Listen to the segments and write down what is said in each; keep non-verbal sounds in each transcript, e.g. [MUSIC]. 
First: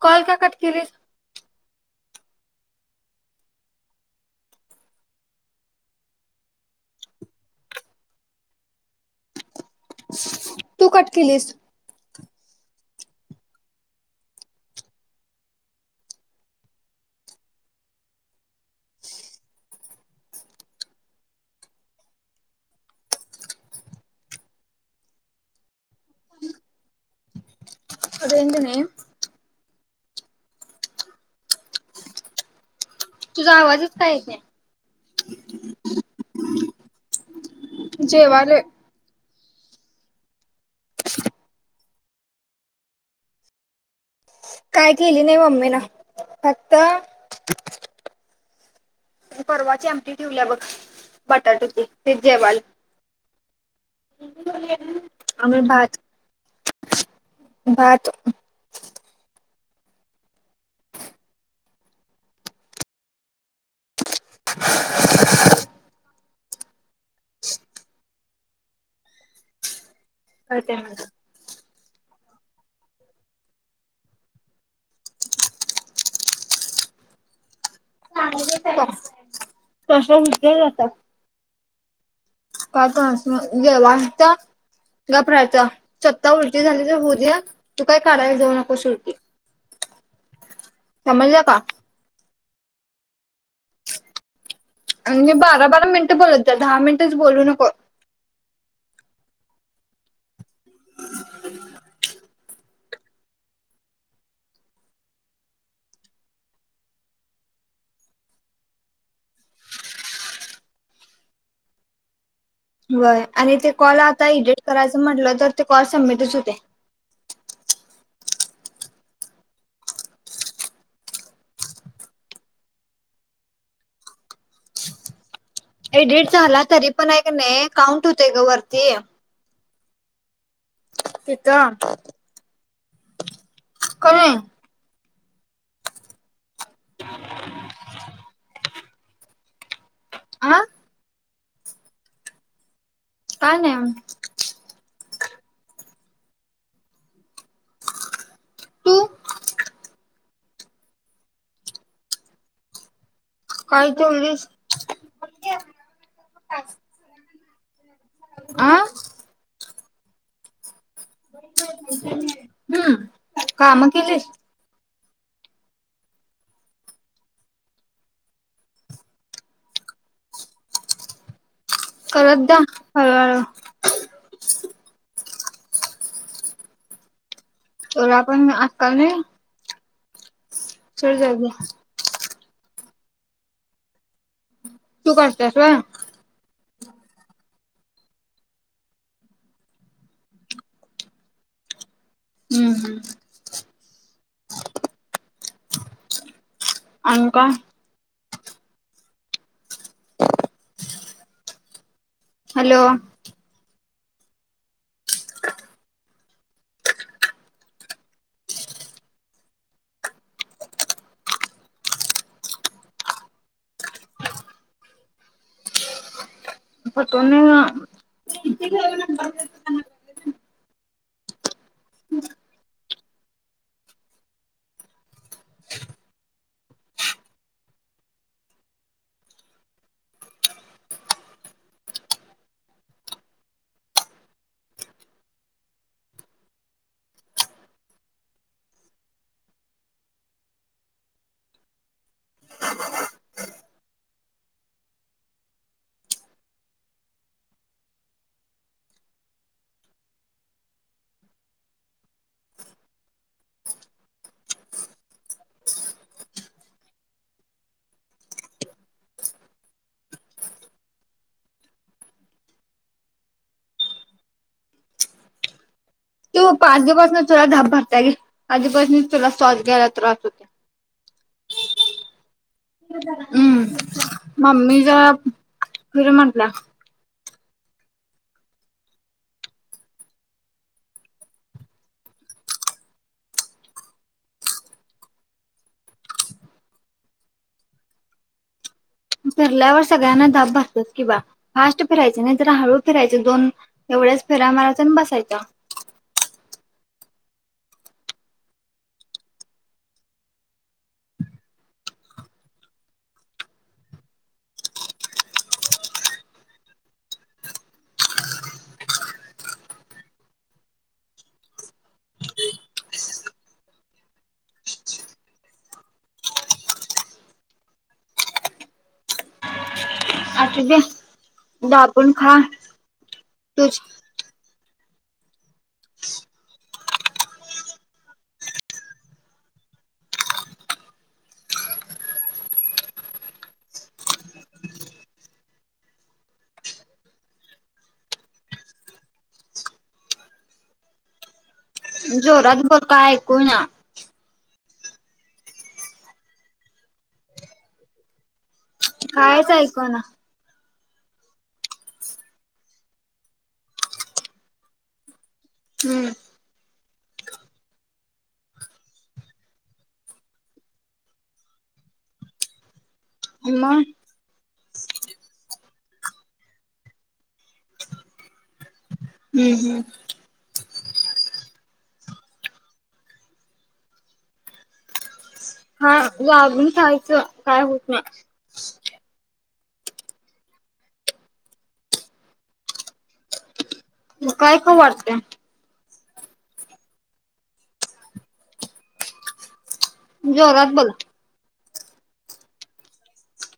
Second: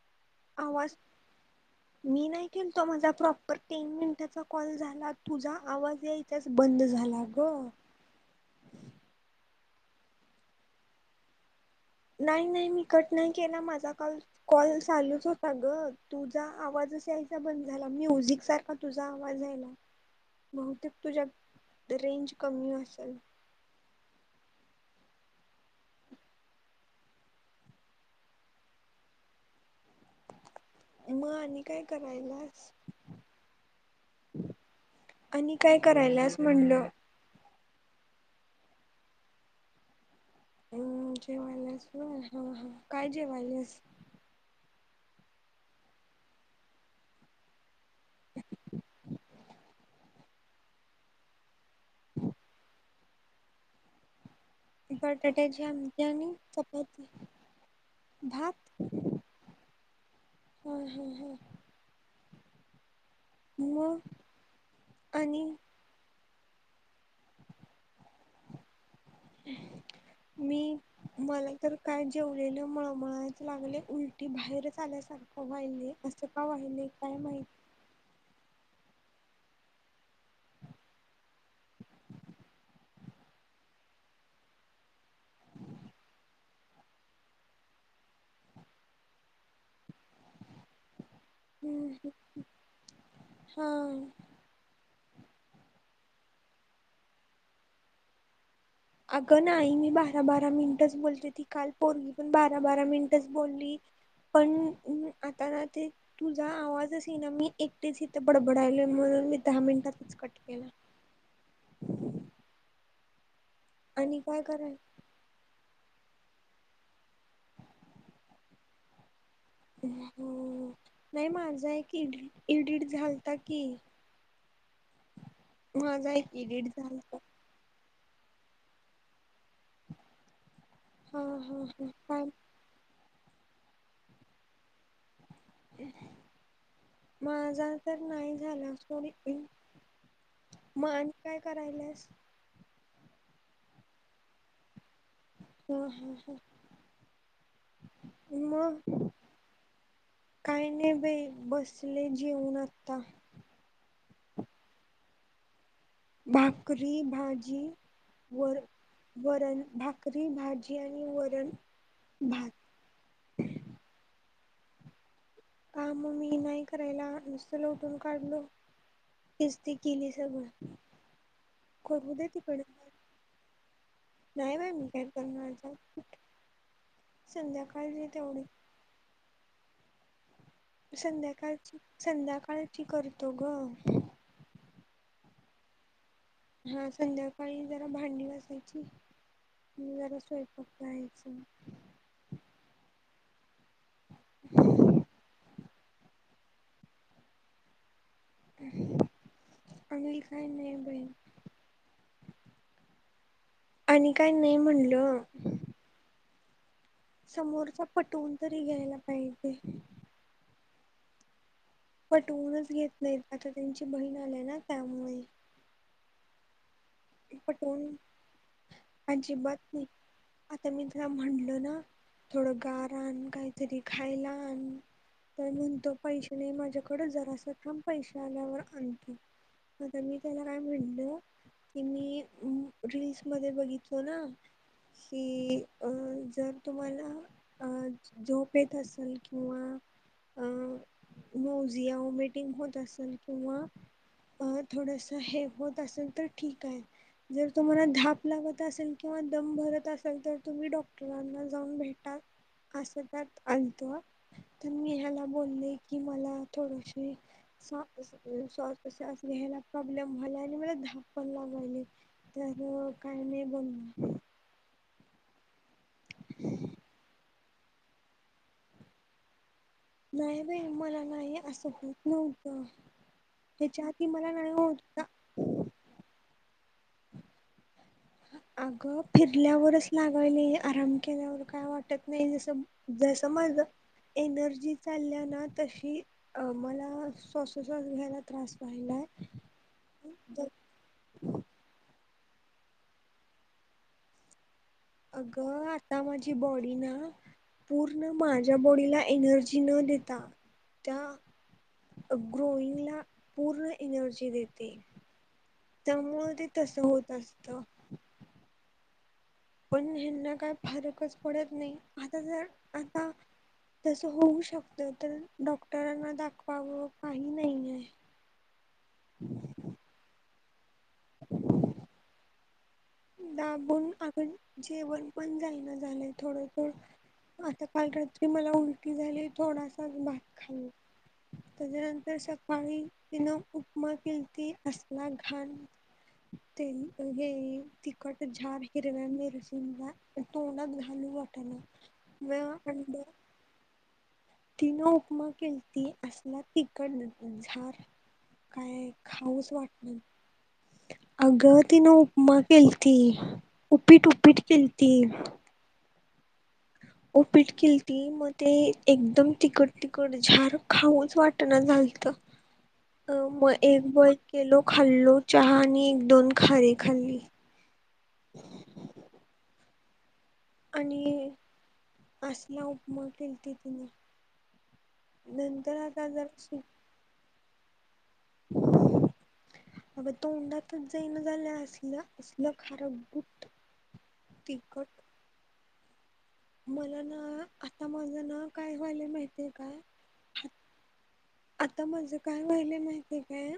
Call का cut केलीस? आवाज मी नाही केलतो माझा प्रॉपर तीन मिनिटाचा कॉल झाला तुझा आवाज याथच बंद झाला. लागो. तू कट केलीस. नाही नाही मी कट नाही केला माझा काल कॉल चालूच होता ग तुझा आवाज बंद झाला म्युझिक सारखा तुझा आवाज यायला. बहतेक तुझ्यात रेंज कमी असेल. अ रेंज नाय. मग आणि काय करायलास? तुझा आवाजच का येत नाही. आणि काय करायलाच म्हणलं? जेवाले. हम् जेवायलास व्हय हा हा काय जेवायलास? काय केली नाही मम्मीन फक्त परवाची आमटी ठीवल्या बघ बटाटोची ते जेवाल. आम्ही बटाट्याची आमटी आणि चपाती. पात हम्म हम्म हम्. म्हं आणि मी करते म्हणून मला तर काय जेवलेलं मळमळाच लागले उलटी बाहेरच आल्यासारखं व्हायले असं का व्हायले? काय माहीत? [UNINTELLIGIBLE] [INAUDIBLE] घाबरायचा स्वता उलटी झाली तर होऊ दे तू काय काढायला जाऊ नकोस उलटी. रिकामा ऑडिओ समजलं का? हा. म्हजे बारा बारा मिनिटं बोलत द दहा मिनिटच बोलू नको. अगं नाही मी बारा बारा मिनिटच बोलते ती काल पोरगी पन बारा बा बारा मिनिटच बोलली. पण आता ना ते तुझा आवाजच ये ना मी एकटेच इथं बडबडायलोय म्हनु मी दहा मिनिटातच कट केला. बय आणि ते कॉल आणि आता काय एडिट कराय करायचं म्हटलं तर ते कॉल सबमिटच होते. हो नाही माझा एकड एडिट झालता की.. रिकामा ऑडिओ एडिट झालाय तरी पण हाय कीं नाही काउंट होतय ग वरती. हा हा हा काय? का? रिकामा ऑडिओ माझा तर नाही झाला आ [UNINTELLIGIBLE] काय करायलास? काय नाहीं आम हम्. तू मग. काही नाही बाई बसले जेऊन आता. काय जेवलीस? भाकरी भाजी वर आ वरण भाकरी भाजी. आणि वरण भात. हम्म काम केलेस? का मग मी नाही करायला नुसतं ल उठून काढलो. इती किली सगळ. कर द ती करत जा पण हळूहळू नाही बा मी काय. [UNINTELLIGIBLE] तरआपण तेवढी आजकाल नाही. सोड जाऊ दे संध्याकाळची संध्याकाळची करतो ग. तू करतास व्हय. हा संध्याकाळी जरा भांडी घासायची म जरा स्वयंपाक करायच. हम्म हम्म. आनी का? अंग काय नाही बाई. हॅलो. आणि काय नाही म्हणल. समोरचा पटवून तरी घ्यायला पायजे. पटवूनच घेत नाहीत आता त्यांची बहीण आली ना त्यामुळे पटन पटवून नाय व्ह अजिबात नाही [UNINTELLIGIBLE] आता मी तुला म्हटल ना थोडं गार आण काहीतरी खायला आण. तर म्हणतो पैसे नाही माझ्याकडे जरास थांब पैसे आल्यावर आणतो. आता मी त्याला काय म्हटलं की मी... रीलल्स मध्ये बघितलो ना, कि अं जर तुम्हाला अ झोप येत असेल किंवा - अं मोझिया वोमेटिंग होत असेल किंवा अं थोडस हे होत असेल तर ठीक आहे जर तुम्हाला धाप लागत असेल किंवा दम भरत असेल तर तुम्ही डॉक्टरांना जाऊन भेटा अस त्यात आणतो तर मी ह्याला बोलले की मला थोडशी स वास श्वासोच्छ्वास घ्यायला प्रॉब्लेम व्हायला आणि मला धाप पण लागयले त्यामुळ काय नाही बगणार तू पाच दिवसूनच तुला धाप भरत्या घे अदिपासनच तुला [UNINTELLIGIBLE] नाही होते. बाई मला नाही असं होत नव - हम्म मम्मी ज होत फिर म्हटल्या [INAUDIBLE] अगं फिरल्यावरच लागयली आराम केल्यावर काय वाटत नाही जसं जसं माज एनर्जी चालल्या ना तशी मला सॉसोसास घ्यायला त्रास व्हालाय फिरल्यावर सगळ्यांना धाप [UNINTELLIGIBLE] कि बा फास्ट फिरायच नाइ जरा हळू फिरायचे दोन एवढ्याच फेऱ्या मारायच अगं आता माझी बॉडी ना पूर्ण माझ्या बॉडीला एनर्जी न देता त्या - ग्रोइंगला पूर्ण एनर्जी देते त्यामुळ ते तस होत असत पण ह्यांना काय फरकच पडत नाही आता जर आता तस होऊ शकत तर डॉक्टरांना दाखवावं काही नाहीये [INAUDIBLE] अछा [UNINTELLIGIBLE] खा तुझ दाबून अग जेवण पण जाईना झालंय थोडं थोड आता काल रात्री मला उलटी झाली थोडासाच भात खाल्ला त्याच्यानंतर सकाळी तिन उपमा किलती असला घाण ते हे तिकट झाार हिरव्या मिरचींचा तोंडात घालू वाटना जोरात बोल म का ऐकू इना तिनं उपमा केलती असला तिकड न झार काय खाऊच कायच ऐकू वाटणार इना अगं तिनं उपमा केलती उपीट उपीट केलती हम्म उपीट केल ती मग ते एकदम तिकट तिकट झाार खाऊच वाट ना झालत. अ मग एक ब केलो खाल्लो चहा आणि एक दोन खारीे खाल्ली. हम्म हम्म. आणि असला उपमा केलीती तिने नंतर हा आता जराशी गबून खहायचं काय होत ना अग तो उनडातच जाईन झाला असलं असलं खार गुट काय खूप वाटतंय मला ना आता माझं ना काय व्हायला माहिती जोरात बोलतो आता माझ काय वहिले माहितीय काय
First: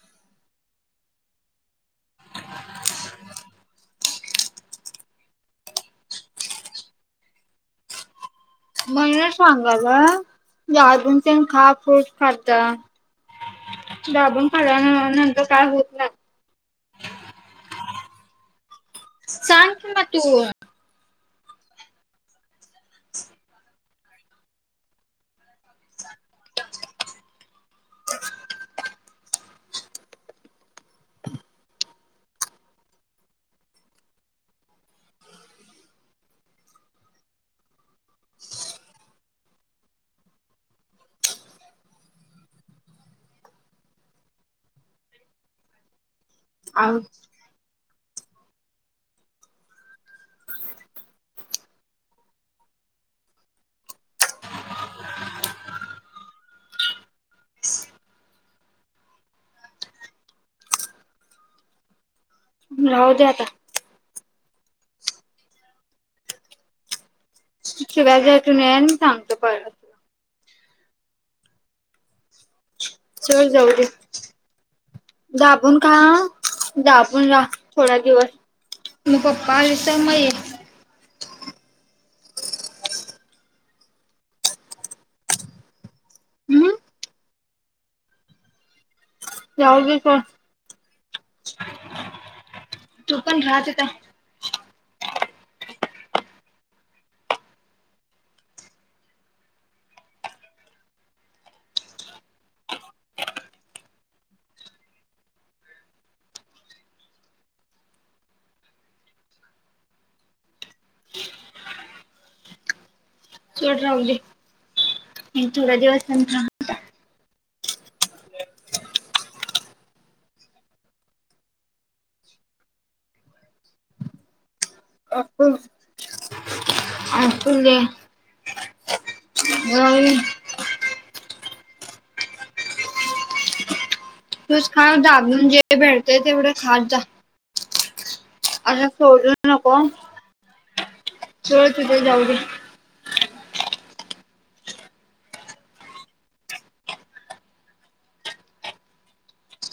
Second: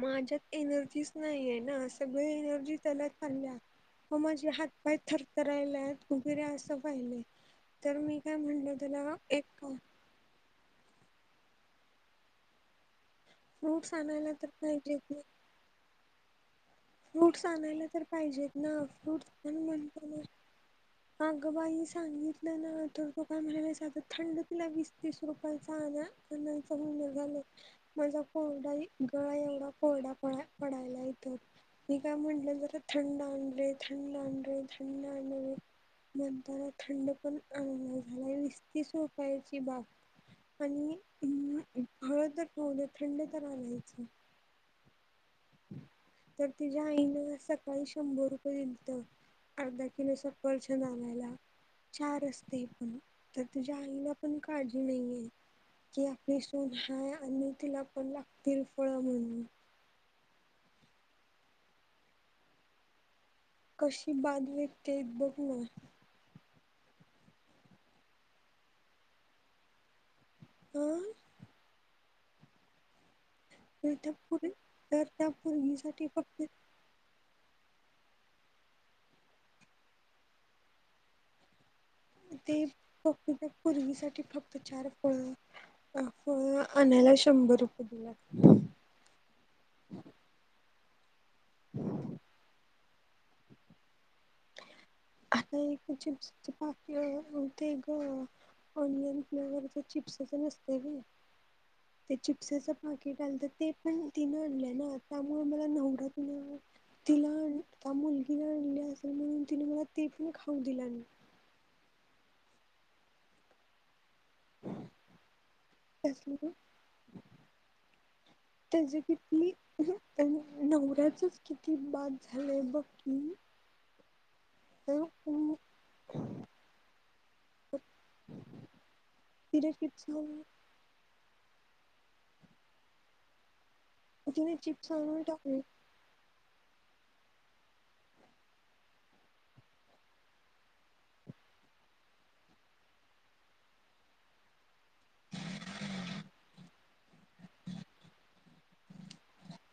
माझ्यात एनर्जीच नाहीये ना सगळ एनर्जी त्यालात खाल्ल्या व माझे हात पाय थरथरायला आहेत उभेरे असं पाहिले तर मी काय म्हणलं त्याला म्हणून च एक सांगालोय ज अजून पण खा फूट खातत फ्रूट्स आणायला दाबून तर फड नंतर काय होत ना रूटस आणायला तर पाहिजेतेत ना. सांग की मग तू अग बाई सांगितलं ना तर तो काय म्हणालासात थंड तिला वीस तीस रुपयाचा अ अचा होन झालाय माझा कोरडा सगळा एवढा कोरडा पड पडायला येतं. मी काय म्हटलं जरा थंड आण रे थंड आण रे थंड आण म्हणताना थंड पण झालाय विस्तीस रोपायाची बाग आणिम हळ तर पाहण थंड तर आणलायचं तर तिच्या्या आहो आईनं सकाळी शंभर रुपये दिलतं अर्धा किलो सफरचंद आणायला चार असते पण तर तुझ्या आईला पण काळजी नाहीये कि आपली सोन हाय आणि तिला पण लागतील फळ म्हणून ह् हौद आता कशी बाध वकते बघया त व्याजटून सांगतो पर तुला आम च जाऊ दे तर त्या पुरी तर त्या दाबून ख पोरगीसाठी फक्त दबून रा थोडा दिवस म पप्पा विस मय ते फक्त त्या पूर्वीसाठीठी फक्त चार फळ अ हम्म आणयला शंभर रुपये दिला यावगे का हम् तू पण घत होता आता एक चिप्स पाकीते ग ऑनलान प्र चिप्सच नसते का ते चिप्सच पाकिट आलंत ते पण तिनं आणलं ना त्यामुळे मला नव तु तिला आण त्या मुलगीला आणली असेल म्हणून तिने मला ते पण खाऊ दिला सोड राहुदे थोडा दिवस नंतर [INAUDIBLE] त्याचे किती नवऱ्याचच किती बाद झालंय बघ की अण. तज तिर फ तिने तूच खा चिप्स आणून जाून जे टाकले भेटते तेवढं खाात जा असं सोडू नको च तुझे जाऊ दे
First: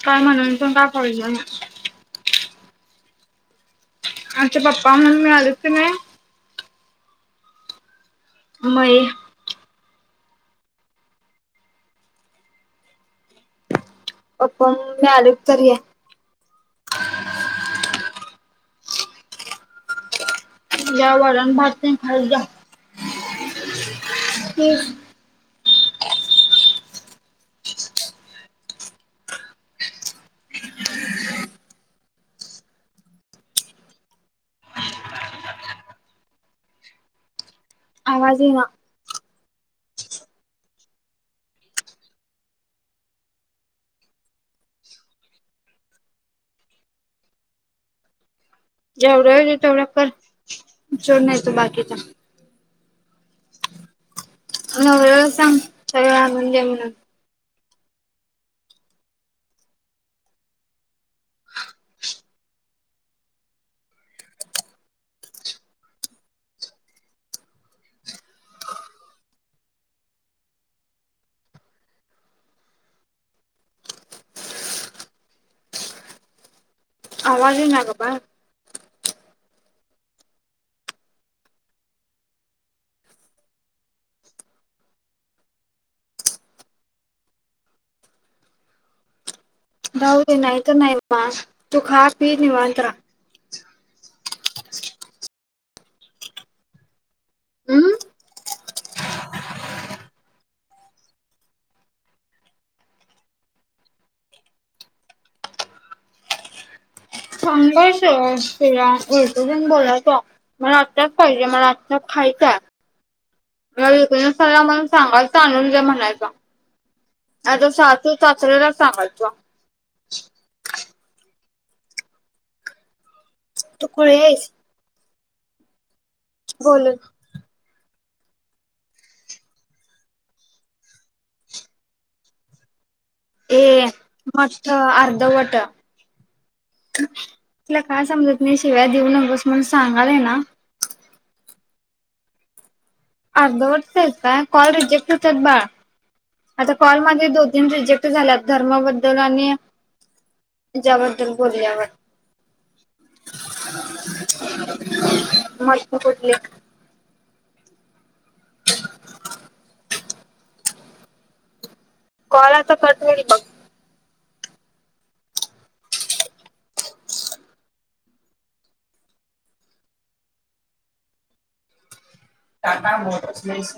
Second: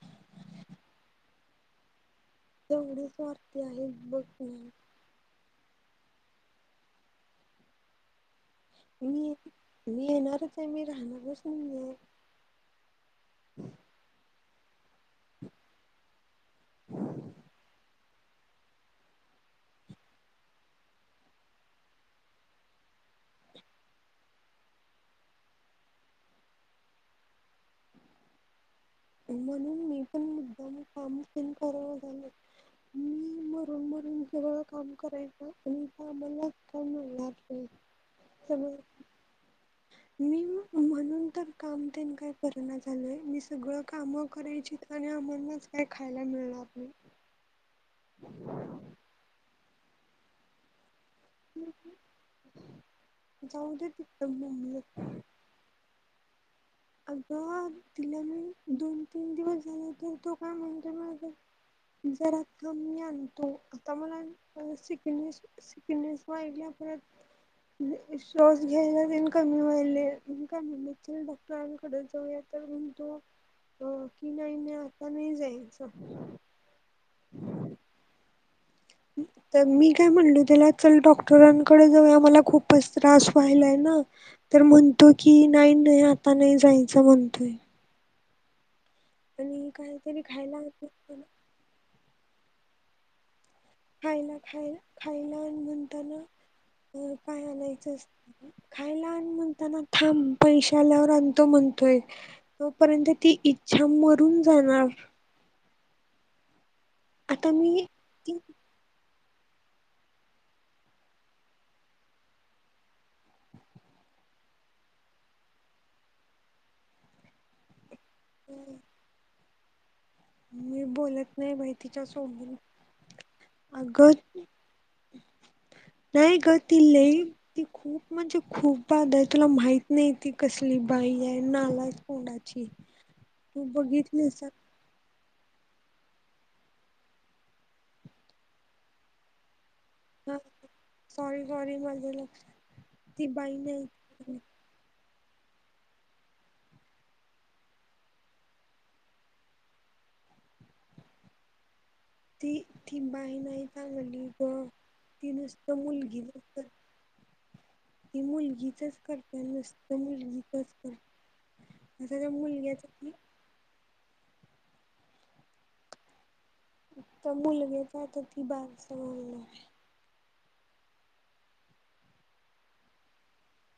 काय म्हणून पण काय फायदा नाय. केवडी स्वार्थी आहे? आमचे पप्पा मम्मी आलेत का नाय मई जाणारच आहे मी. राहणार चं नाहीये. पण मी आले तरी ज वरण भात तेन खायजा जा. ह. [INAUDIBLE] मी म्हरून मरून सगळं काम करायच आणि आम्हालाच काल मिळणार? नाही आवाज इना. सगळं मी म्हणून तर काम तेन काय करणा झालोय, मी सगळं कामं करायचीत आणि आम्हानाच काय खायला मिळणार नाही. जेवढा होतय तेवढ्या कर सोड नाही तर बाकीचं. जाऊदे तिथं बोंबलत. सगळ म्हणजे अगं तिला मी दोन तीन दिवस झाल तर तो काय म्हणतोय माहितीय काय? जरा थांब मी आणतो आता मला सिकनेस सिकनेस व्हायल्या श्वास घ्याला तेन कमी व्हायलंय. मी काय म्हणलं चल दाखवूया टरानकडं जाऊया तर म्हणतो अ कि नाही-नाही आता नाही जायचं आवाजे येना गं बाय तर मी काय म्हणलो त्याला चल डॉक्टरांकडे जाऊया मला खूपच त्रास व्हायलाय ना तर म्हणतो कि नाही-नाही आता नाही जायचं म्हणतय. काहीतरी जाऊ दे खायला नाही तर नाही, मा आणताना तू खा, पी निवांत रा. खायला खाय खायला आन म्हणताना, अ काय आनायचं हम्म असत खायला आन म्हणताना थांब पैशे आल्यावर आणतो म्हणतोय. तोपर्यंत ती इ छान मारून जाणार. आता मी सघर्ष ती असला. उलटं तेन बोलायचं मला आत्ताच पाहिजे, मला आत्ता खायचंय. मला विकनेस आलाय म्हणून सांगायचं आणून दे म्हणायचं. आता सा तू साचऱ्याला सांगायचं. मी बोलत नाही बाई तिच्या सोबत तू अगं खुळी आहेस नाही गं ति बोलून. लई ती खूप म्हणजे खूप बाध हाय. तुला माहित नाही ती कसली बाई ये. नालायक तोंडाची. ची. ए मस्ठ अर्ध वट त काय समजत नाही शिव्यादिऊ नगोस सांगालय ना? सॉरी-सॉरी मज लक्ष ती बाई अर्धवट नाही केलताय कॉल रिजेक्ट हुत्यात बाळा. आता कॉलमध्ये दोन-तीन रिजेक्ट झाल्यात धर्माबद्दल आणि हय ज्या बद्दल बोलल्यावर ती ती बाई नाही चांगली गं ती नुसतं मस्त मुलगी कुठले ही मुलगीचच करत्या, नुसतं मुलगीचचं करत्या. कॉल अता कट हुईल बघ इतं मुलगे काय तर ती बारसं घालणाराय- टाटा मोठर्स नाहीस